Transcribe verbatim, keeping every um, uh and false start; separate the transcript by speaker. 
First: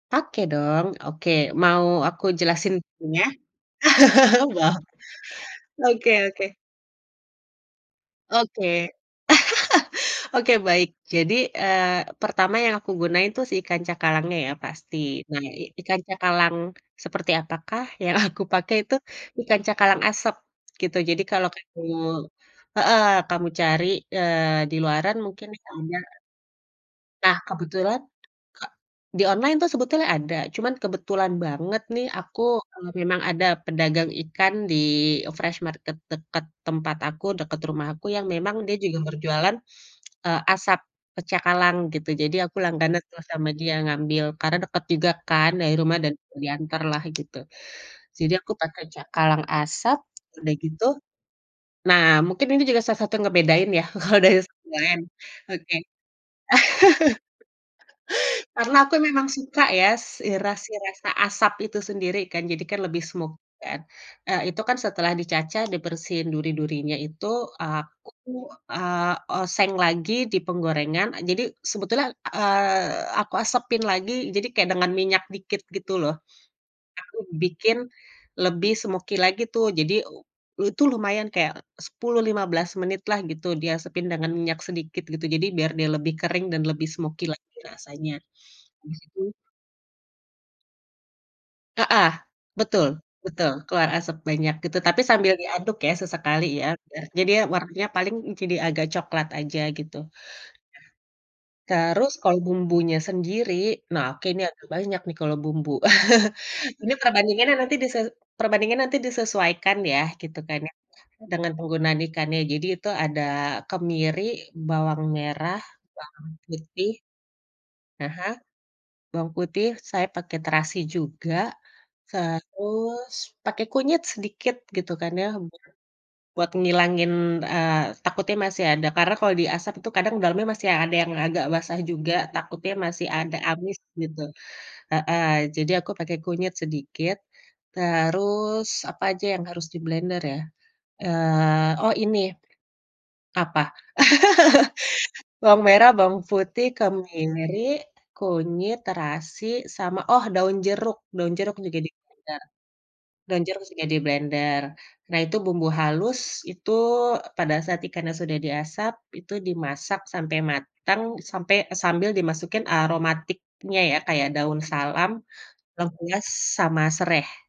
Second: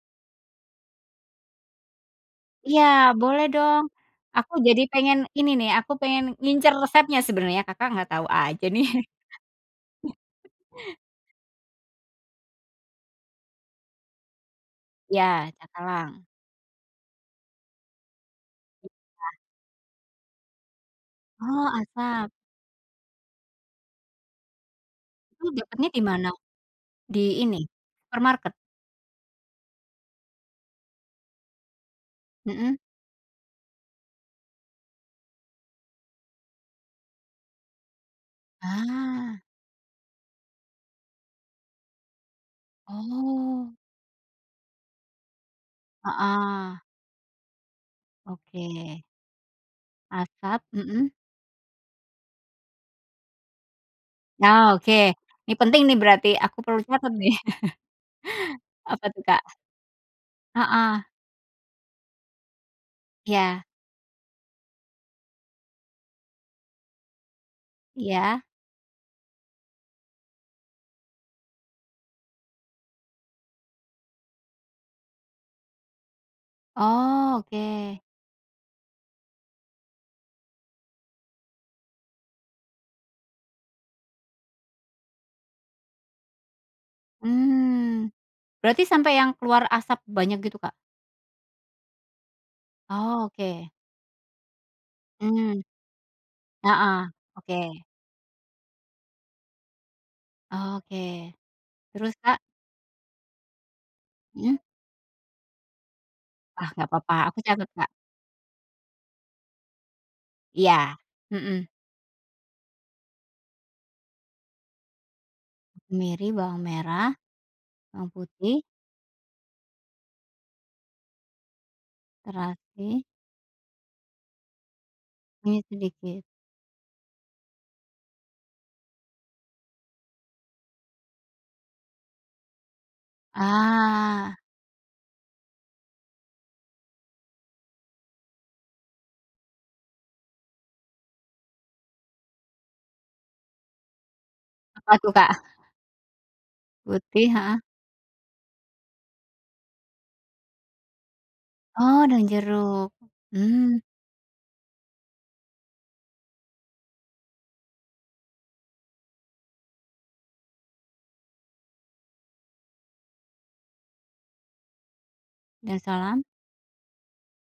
Speaker 1: Oke dong. Oke. Mau aku jelasin
Speaker 2: Iya
Speaker 1: bumbunya?
Speaker 2: boleh dong. Aku
Speaker 1: Wah,
Speaker 2: jadi pengen ini nih, aku
Speaker 1: oke
Speaker 2: pengen
Speaker 1: oke.
Speaker 2: ngincer resepnya sebenarnya, Kakak enggak tahu
Speaker 1: Oke.
Speaker 2: aja nih.
Speaker 1: Oke baik. Jadi, eee, pertama yang aku gunain tuh si ikan cakalangnya ya pasti. Nah
Speaker 2: Iya,
Speaker 1: i ikan
Speaker 2: cakalang.
Speaker 1: cakalang seperti apakah yang aku pakai itu?
Speaker 2: Iya.
Speaker 1: Ikan cakalang asap gitu, jadi kalau
Speaker 2: Oh,
Speaker 1: kamu
Speaker 2: asap?
Speaker 1: heeh kamu cari, eee, di luaran mungkin
Speaker 2: Itu dapatnya
Speaker 1: misalnya
Speaker 2: di mana? Di
Speaker 1: Nah
Speaker 2: ini,
Speaker 1: kebetulan
Speaker 2: supermarket?
Speaker 1: ka di online tuh sebetulnya ada cuma kebetulan banget nih aku,
Speaker 2: Mhm.
Speaker 1: eee, memang ada pedagang ikan di, eee, fresh market dekat tempat aku, dekat rumahku yang memang dia juga
Speaker 2: Ah.
Speaker 1: berjualan, eee, asap pecakalang gitu, jadi aku langganan terus sama
Speaker 2: Oh.
Speaker 1: dia ngambil karena dekat juga kan dari rumah dan
Speaker 2: Heeh.
Speaker 1: diantarlah gitu. Jadi aku pakai
Speaker 2: Oke.
Speaker 1: cakalang asap, udah
Speaker 2: Asap,
Speaker 1: gitu,
Speaker 2: mhm.
Speaker 1: nah mungkin ini juga salah satu yang ngebedain ya kalau dari segi
Speaker 2: Nah, oke.
Speaker 1: hidangan.
Speaker 2: Ini
Speaker 1: Oke.
Speaker 2: penting nih berarti aku perlu catat nih.
Speaker 1: karena aku
Speaker 2: Apa tuh
Speaker 1: memang
Speaker 2: Kak?
Speaker 1: suka ya, s i rasi
Speaker 2: Heeh.
Speaker 1: rasa asap itu sendiri kan, jadi kan lebih smoky
Speaker 2: Iya.
Speaker 1: kan. Eee, itu kan setelah dicacah, dibersihin duri-durinya itu, eee, aku,
Speaker 2: Iya.
Speaker 1: eee, oseng lagi di penggorengan, eee, jadi sebetulnya, eee, aku asapin lagi, jadi kayak dengan minyak dikit gitu loh. Aku
Speaker 2: Oh,
Speaker 1: bikin
Speaker 2: oke.
Speaker 1: lebih smoky lagi tuh, jadi, eee, eee, itu lumayan kayak sepuluh, lima belas menitlah gitu diasapin dengan minyak sedikit gitu. Jadi biar dia lebih kering dan lebih smoky lagi
Speaker 2: Mmm.
Speaker 1: rasanya.
Speaker 2: Berarti
Speaker 1: Habis
Speaker 2: sampai
Speaker 1: itu
Speaker 2: yang keluar asap banyak gitu, Kak?
Speaker 1: Heeh, betul
Speaker 2: Oh,
Speaker 1: betul
Speaker 2: oke.
Speaker 1: keluar asap banyak gitu, tapi sambil
Speaker 2: Mmm.
Speaker 1: diaduk ya sesekali ya biar
Speaker 2: Heeh,
Speaker 1: jadi dia
Speaker 2: oke.
Speaker 1: warnanya paling, mmm, jadi agak coklat aja gitu.
Speaker 2: Oke.
Speaker 1: Terus
Speaker 2: Terus,
Speaker 1: kalau
Speaker 2: Kak?
Speaker 1: bumbunya sendiri, nah oke ini
Speaker 2: Mhm.
Speaker 1: agak banyak nih kalau bumbu.
Speaker 2: Ah, enggak
Speaker 1: Ini
Speaker 2: papa. Aku
Speaker 1: perbandingannya
Speaker 2: catat,
Speaker 1: nanti
Speaker 2: Kak.
Speaker 1: dise perbandingannya nanti disesuaikan ya gitu kan ya
Speaker 2: Iya,
Speaker 1: dengan
Speaker 2: mhm.
Speaker 1: penggunaan ikannya. Jadi itu ada kemiri, bawang merah,
Speaker 2: Kemiri,
Speaker 1: bawang
Speaker 2: bawang
Speaker 1: putih
Speaker 2: merah, bawang
Speaker 1: aha,
Speaker 2: putih.
Speaker 1: bawang putih saya pakai terasi juga,
Speaker 2: Terasi.
Speaker 1: terus pakai kunyit sedikit gitu kan ya
Speaker 2: Minyak
Speaker 1: buat
Speaker 2: sedikit.
Speaker 1: buat ngilangin, eee, takutnya masih ada karena kalau diasap itu kadang dalamnya masih yang ada yang agak basah juga, takutnya masih ada amis gitu.
Speaker 2: Ah.
Speaker 1: Heeh, jadi aku pakai kunyit sedikit, terus, apa aja yang harus diblender ya, eee, oh, ini, apa?
Speaker 2: Apa tuh, Kak?
Speaker 1: Bawang merah, bawang putih,
Speaker 2: Putih, heeh.
Speaker 1: kemiri, kunyit, terasi, sama, oh, daun jeruk. Daun jeruk juga
Speaker 2: Oh dan
Speaker 1: diblender
Speaker 2: jeruk,
Speaker 1: daun jeruk
Speaker 2: mmm.
Speaker 1: juga diblender. Nah itu bumbu halus itu, eee, pada saat ikannya sudah diasap, itu dimasak sampai matang sampai eee, sambil dimasukin aromatiknya ya, kayak daun salam,
Speaker 2: Daun salam.
Speaker 1: lengkuas, sama sereh.